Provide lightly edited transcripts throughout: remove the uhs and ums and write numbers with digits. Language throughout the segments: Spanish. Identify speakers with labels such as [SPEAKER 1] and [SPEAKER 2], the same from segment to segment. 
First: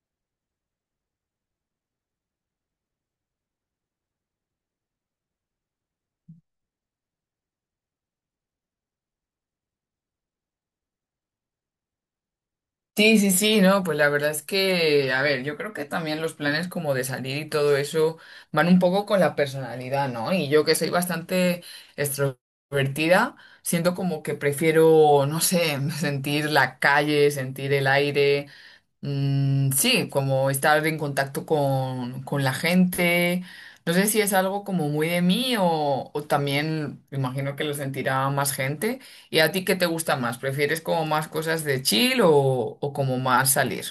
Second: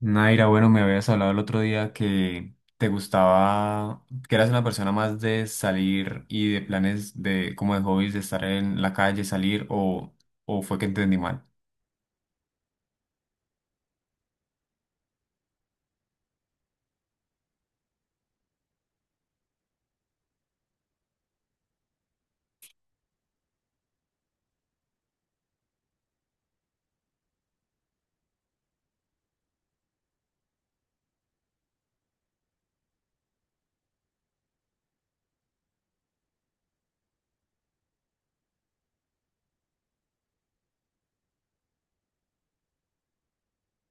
[SPEAKER 1] Naira, bueno, me habías hablado el otro día que te gustaba, que eras una persona más de salir y de planes de, como de hobbies, de estar en la calle, salir, o fue que entendí mal.
[SPEAKER 2] Sí, sí, sí, no, pues la verdad es que, a ver, yo creo que también los planes como de salir y todo eso van un poco con la personalidad, ¿no? Y yo que soy bastante extrovertida, siento como que prefiero, no sé, sentir la calle, sentir el aire, Mm, sí, como estar en contacto con la gente. No sé si es algo como muy de mí o también me imagino que lo sentirá más gente. ¿Y a ti qué te gusta más? ¿Prefieres como más cosas de chill o como más salir?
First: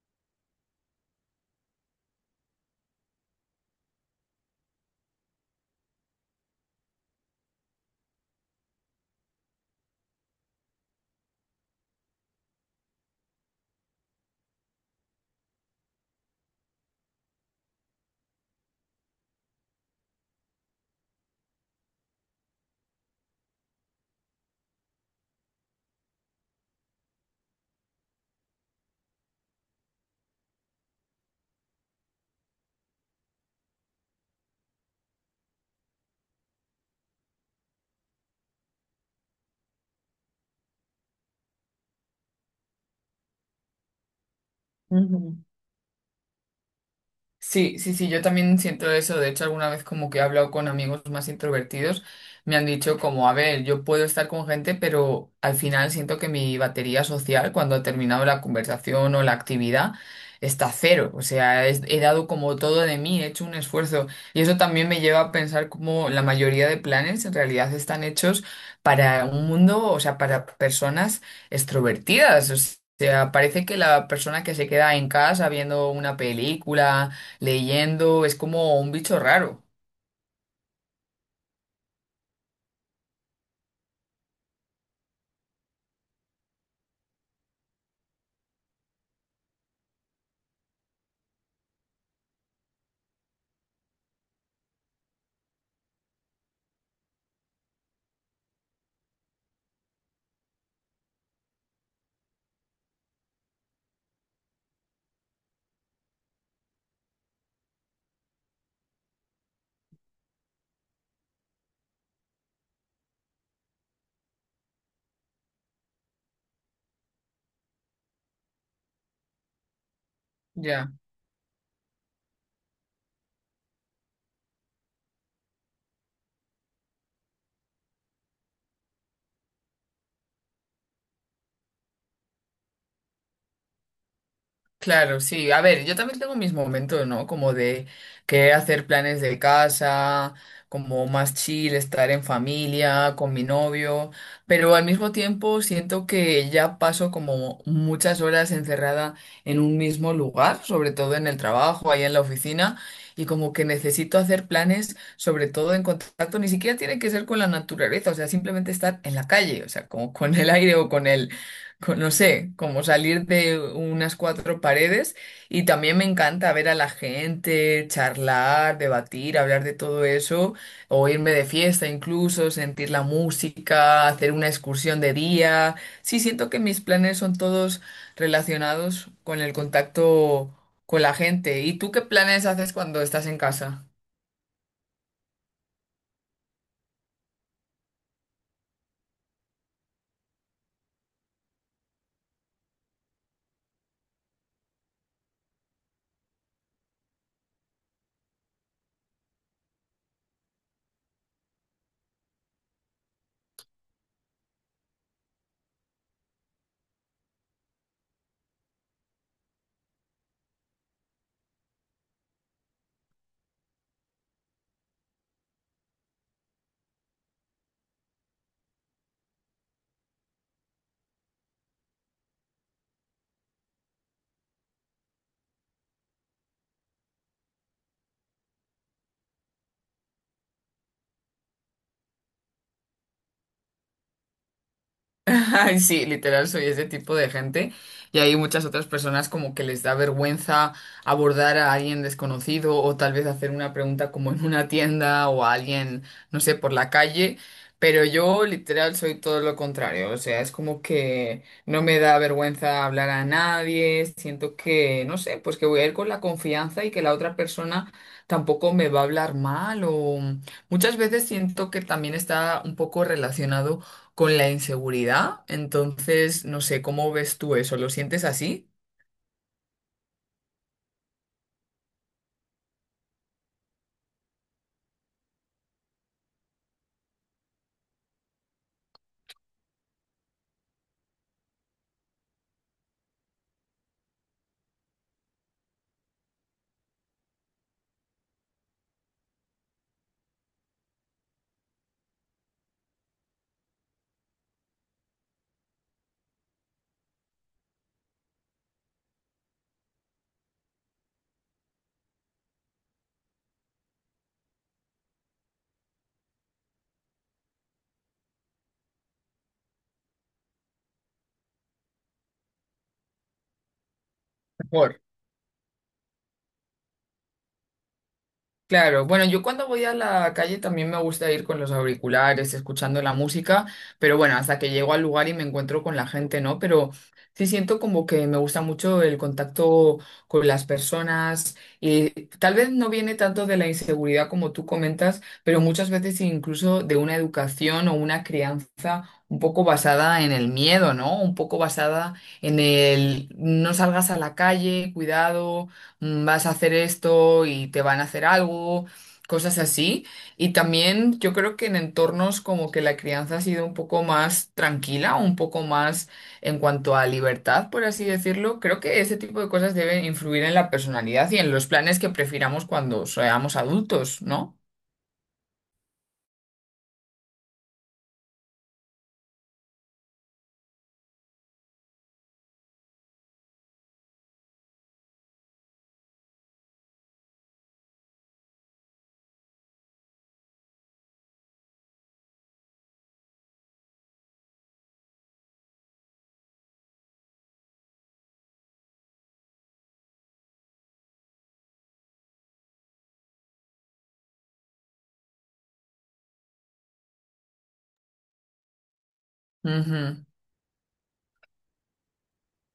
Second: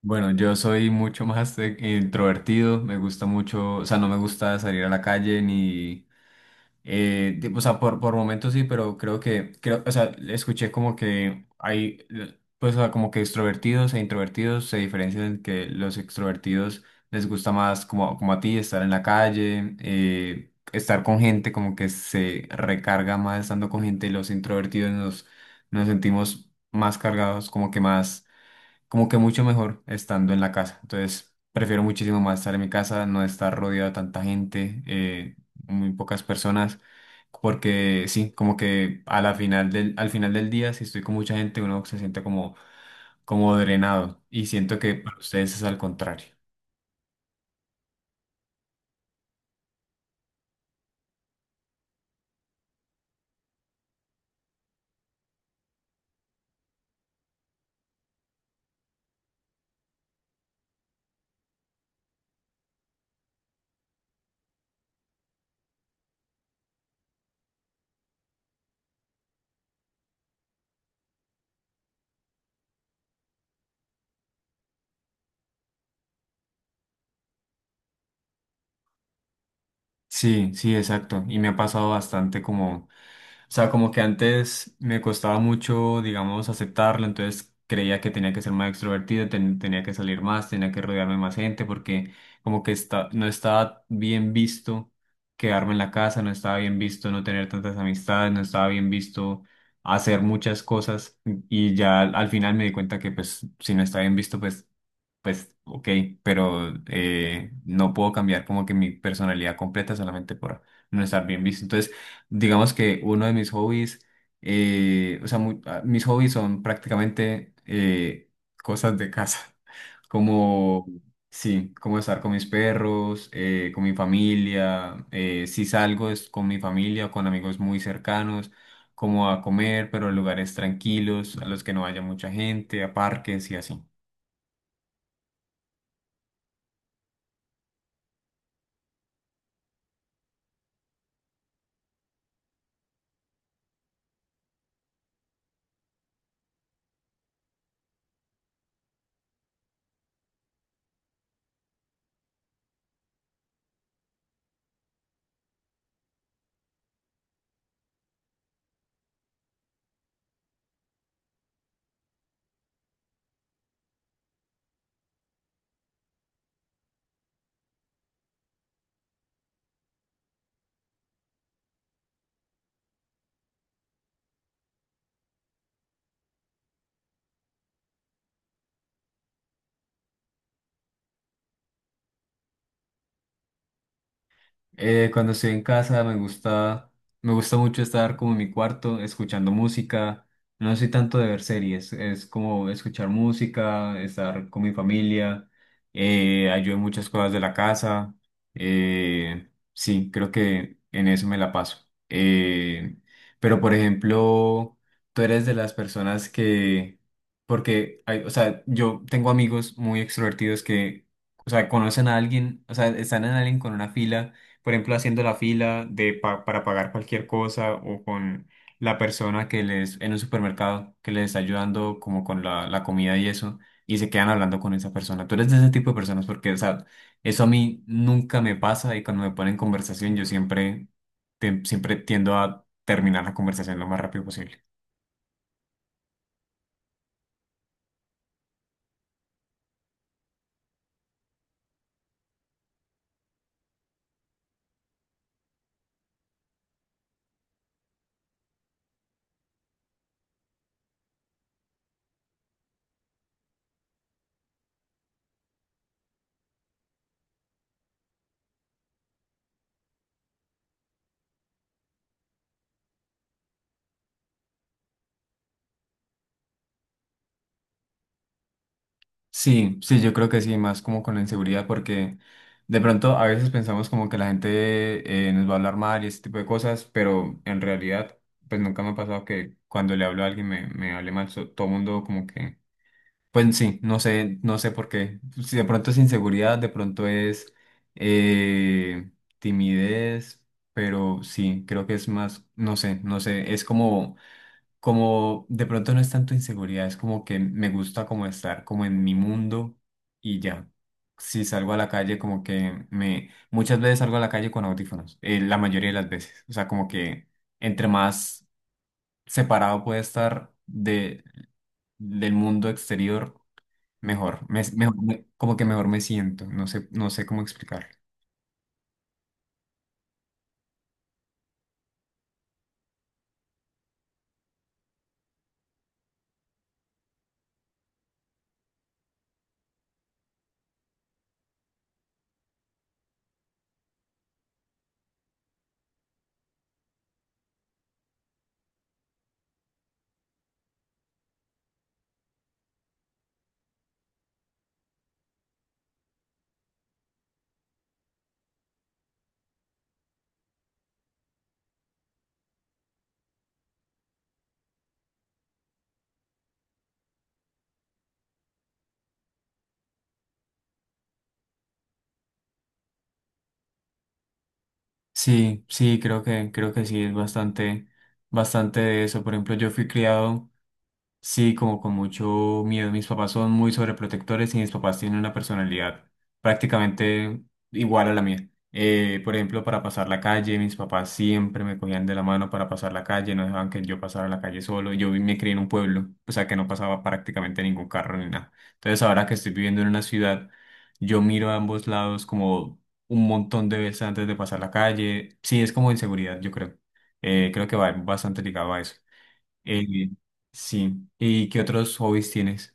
[SPEAKER 1] Bueno, yo soy mucho más de- introvertido, me gusta mucho, o sea, no me gusta salir a la calle ni o sea, por momentos sí, pero o sea, escuché como que hay, pues, o sea, como que extrovertidos e introvertidos se diferencian en que los extrovertidos les gusta más, como, como a ti, estar en la calle, estar con gente, como que se recarga más estando con gente, y los introvertidos nos sentimos más cargados, como que más, como que mucho mejor estando en la casa. Entonces, prefiero muchísimo más estar en mi casa, no estar rodeado de tanta gente, muy pocas personas, porque sí, como que a al final del día, si estoy con mucha gente, uno se siente como, como drenado, y siento que para ustedes es al contrario.
[SPEAKER 2] Sí, sí, sí, yo también siento eso. De hecho, alguna vez como que he hablado con amigos más introvertidos, me han dicho como, a ver, yo puedo estar con gente, pero al final siento que mi batería social, cuando ha terminado la conversación o la actividad, está a cero. O sea, he dado como todo de mí, he hecho un esfuerzo. Y eso también me lleva a pensar como la mayoría de planes en realidad están hechos para un mundo, o sea, para personas extrovertidas. O sea, parece que la persona que se queda en casa viendo una película, leyendo es como un bicho raro.
[SPEAKER 1] Sí, sí, exacto. Y me ha pasado bastante como... O sea, como que antes me costaba mucho, digamos, aceptarlo, entonces creía que tenía que ser más extrovertido, tenía que salir más, tenía que rodearme de más gente, porque como que está, no estaba bien visto quedarme en la casa, no estaba bien visto no tener tantas amistades, no estaba bien visto hacer muchas cosas, y ya al final me di cuenta que pues si no está bien visto, pues, pues ok, pero no puedo cambiar como que mi personalidad completa solamente por no estar bien visto. Entonces, digamos que uno de mis hobbies, mis hobbies son prácticamente cosas de casa, como,
[SPEAKER 2] Ya.
[SPEAKER 1] sí, como estar con mis perros, con mi familia, si salgo es con mi familia o con amigos muy cercanos, como a comer, pero en lugares tranquilos, a los que no haya mucha gente, a parques y así.
[SPEAKER 2] Claro, sí. A ver, yo también tengo mis momentos, ¿no? Como de querer hacer planes de casa, como más chill, estar en familia, con mi novio, pero al mismo tiempo siento que ya paso como muchas horas encerrada en un mismo lugar, sobre todo en el trabajo, ahí en la oficina, y como que necesito hacer planes, sobre todo en contacto, ni siquiera tiene que ser con la naturaleza, o sea, simplemente estar en la calle, o sea, como con el aire o con el no sé, como salir de unas cuatro paredes y también me encanta ver a la gente, charlar, debatir, hablar de todo eso, o irme de fiesta incluso, sentir la música, hacer una excursión de día. Sí, siento que mis planes son todos relacionados con el contacto con la gente. ¿Y tú qué planes haces cuando estás en casa?
[SPEAKER 1] Cuando estoy en casa me gusta mucho estar como en mi cuarto escuchando música. No soy tanto de ver series, es como escuchar música, estar con mi familia, ayudo en muchas cosas de la casa. Eh, sí, creo que en eso me la paso. Pero por ejemplo, tú eres de las personas que, porque, hay, o sea, yo tengo amigos muy extrovertidos que, o sea, conocen a alguien, o sea, están en alguien con una fila por ejemplo, haciendo la fila de para pagar cualquier cosa, o con la persona que les, en un supermercado, que les está ayudando como con la comida y eso, y se quedan hablando con esa persona. Tú eres de ese tipo de personas porque, o sea, eso a mí nunca me pasa, y cuando me ponen en conversación yo siempre, siempre tiendo a terminar la conversación lo más rápido posible.
[SPEAKER 2] Ay, sí, literal, soy ese tipo de gente. Y hay muchas otras personas como que les da vergüenza abordar a alguien desconocido o tal vez hacer una pregunta como en una tienda o a alguien, no sé, por la calle. Pero yo literal soy todo lo contrario. O sea, es como que no me da vergüenza hablar a nadie. Siento que, no sé, pues que voy a ir con la confianza y que la otra persona tampoco me va a hablar mal o muchas veces siento que también está un poco relacionado con la inseguridad. Entonces, no sé, ¿cómo ves tú eso? ¿Lo sientes así?
[SPEAKER 1] Sí, sí, yo creo que sí, más como con la inseguridad, porque de pronto a veces pensamos como que la gente, nos va a hablar mal y ese tipo de cosas, pero en realidad, pues nunca me ha pasado que cuando le hablo a alguien me hable mal, todo el mundo como que, pues sí, no sé, no sé por qué. Si de pronto es inseguridad, de pronto es eh, timidez, pero sí, creo que es más, no sé, no sé, es como, como de pronto no es tanto inseguridad, es como que me gusta como estar como en mi mundo y ya. Si salgo a la calle, como que me... Muchas veces salgo a la calle con audífonos, la mayoría de las veces. O sea, como que entre más separado puede estar de, del mundo exterior, mejor. Mejor
[SPEAKER 2] Mejor.
[SPEAKER 1] como que mejor me siento, no sé, no sé cómo explicarlo.
[SPEAKER 2] Claro, bueno, yo cuando voy a la calle también me gusta ir con los auriculares, escuchando la música, pero bueno, hasta que llego al lugar y me encuentro con la gente, ¿no? Pero sí siento como que me gusta mucho el contacto con las personas y tal vez no viene tanto de la inseguridad como tú comentas, pero muchas veces incluso de una educación o una crianza un poco basada en el miedo, ¿no? Un poco basada en el no salgas a la calle, cuidado vas a hacer esto y te van a hacer algo, cosas así. Y también yo creo que en entornos como que la crianza ha sido un poco más tranquila, un poco más en cuanto a libertad, por así decirlo, creo que ese tipo de cosas deben influir en la personalidad y en los planes que prefiramos cuando seamos adultos, ¿no?
[SPEAKER 1] Sí, sí, creo que sí, es bastante, bastante de eso. Por ejemplo, yo fui criado... Sí, como con mucho miedo. Mis papás son muy sobreprotectores y mis papás tienen una personalidad prácticamente igual a la mía. Por ejemplo, para pasar la calle, mis papás siempre me cogían de la mano para pasar la calle, no dejaban que yo pasara la calle solo. Me crié en un pueblo, o sea que no pasaba prácticamente ningún carro ni nada. Entonces, ahora que estoy viviendo en una ciudad, yo miro a ambos lados como un montón de veces antes de pasar la calle. Sí, es como inseguridad, yo creo. Creo que va bastante ligado a eso. Eh, sí, ¿y qué otros hobbies tienes?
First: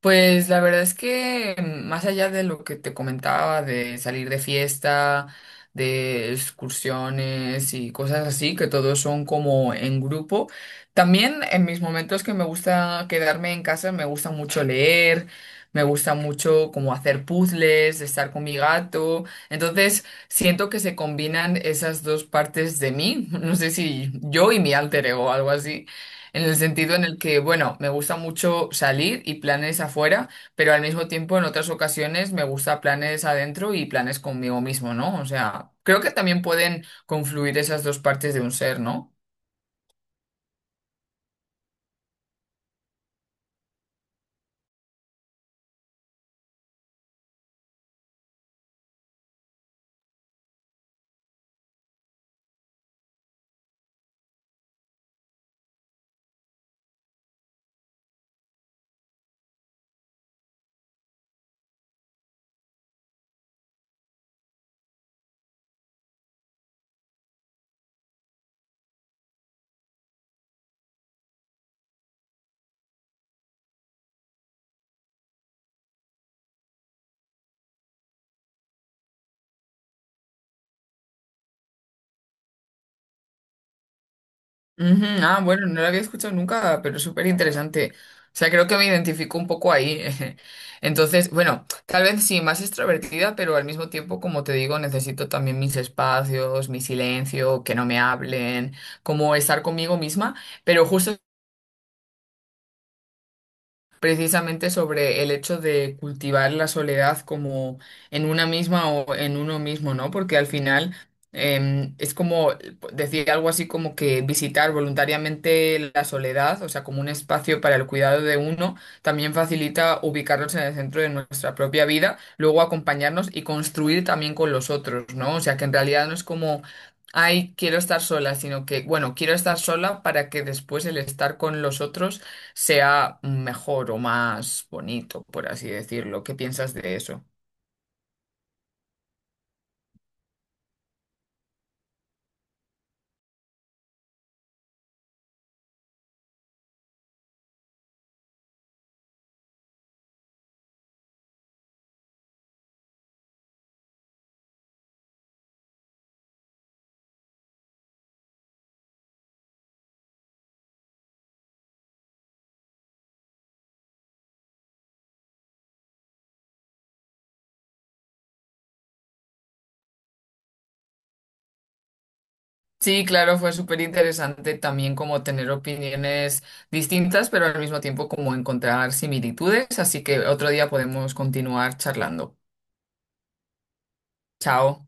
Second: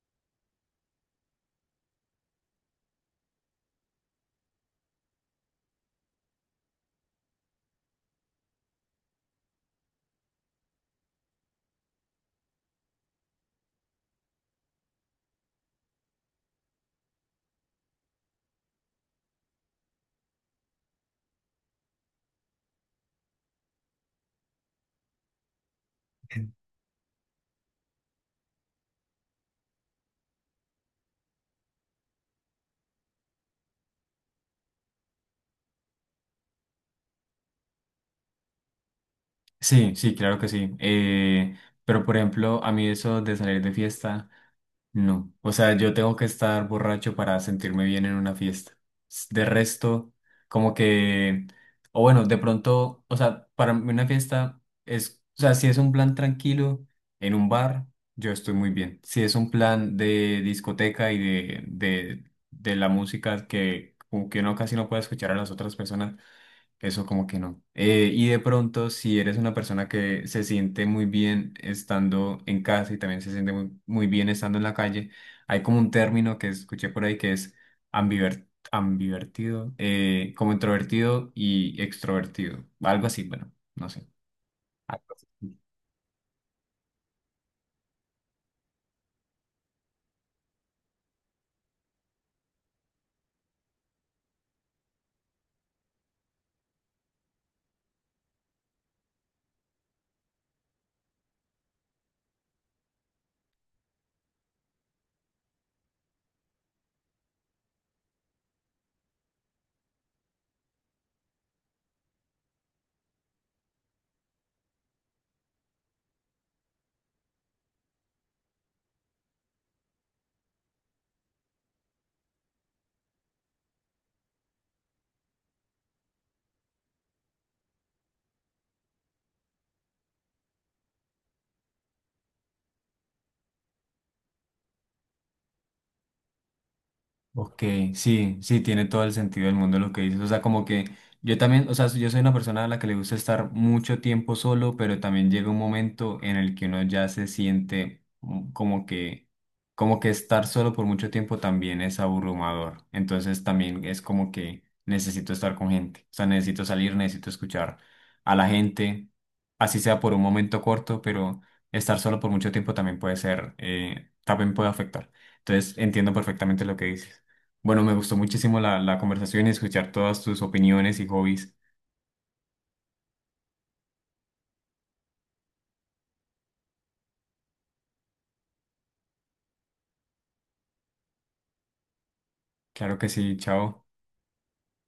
[SPEAKER 2] Pues la verdad es que más allá de lo que te comentaba, de salir de fiesta, de excursiones y cosas así, que todos son como en grupo, también en mis momentos que me gusta quedarme en casa, me gusta mucho leer, me gusta mucho como hacer puzzles, estar con mi gato, entonces siento que se combinan esas dos partes de mí, no sé si yo y mi alter ego o algo así. En el sentido en el que, bueno, me gusta mucho salir y planes afuera, pero al mismo tiempo en otras ocasiones me gusta planes adentro y planes conmigo mismo, ¿no? O sea, creo que también pueden confluir esas dos partes de un ser, ¿no?
[SPEAKER 1] Sí, sí, claro que sí. Pero por ejemplo, a mí eso de salir de fiesta, no. O sea, yo tengo que estar borracho para sentirme bien en una fiesta. De resto, como que, o bueno, de pronto, o sea, para mí una fiesta es, o sea, si es un plan tranquilo en un bar, yo estoy muy bien. Si es un plan de discoteca y de la música que, como que uno casi no puede escuchar a las otras personas. Eso como que no. Y de pronto, si eres una persona que se siente muy bien estando en casa y también se siente muy bien estando en la calle, hay como un término que escuché por ahí que es ambiver- ambivertido, como introvertido y extrovertido, algo así, bueno, no sé.
[SPEAKER 2] Ujú,
[SPEAKER 1] Algo
[SPEAKER 2] ah,
[SPEAKER 1] así.
[SPEAKER 2] bueno, no lo había escuchado nunca, pero es súper interesante. O sea, creo que me identifico un poco ahí. Entonces, bueno, tal vez sí, más extrovertida, pero al mismo tiempo, como te digo, necesito también mis espacios, mi silencio, que no me hablen, como estar conmigo misma. Pero justo precisamente sobre el hecho de cultivar la soledad como en una misma o en uno mismo, ¿no? Porque al final es como decir algo así como que visitar voluntariamente la soledad, o sea, como un espacio para el cuidado de uno, también facilita ubicarnos en el centro de nuestra propia vida, luego acompañarnos y construir también con los otros, ¿no? O sea, que en realidad no es como... Ay, quiero estar sola, sino que, bueno, quiero estar sola para que después el estar con los otros sea mejor o más bonito, por así decirlo. ¿Qué piensas de eso?
[SPEAKER 1] Ok, sí, sí, tiene todo el sentido del mundo lo que dices. O sea, como que yo también, o sea, yo soy una persona a la que le gusta estar mucho tiempo solo, pero también llega un momento en el que uno ya se siente mm, como que estar solo por mucho tiempo también es abrumador. Entonces también es como que necesito estar con gente. O sea, necesito salir, necesito escuchar a la gente, así sea por un momento corto, pero estar solo por mucho tiempo también puede ser, también puede afectar. Entonces entiendo perfectamente lo que dices. Bueno, me gustó muchísimo la conversación y escuchar todas tus opiniones y hobbies.
[SPEAKER 2] Sí, claro, fue súper interesante también como tener opiniones distintas, pero al mismo tiempo como encontrar similitudes, así que otro día podemos continuar charlando.
[SPEAKER 1] Claro que sí, chao.
[SPEAKER 2] Chao.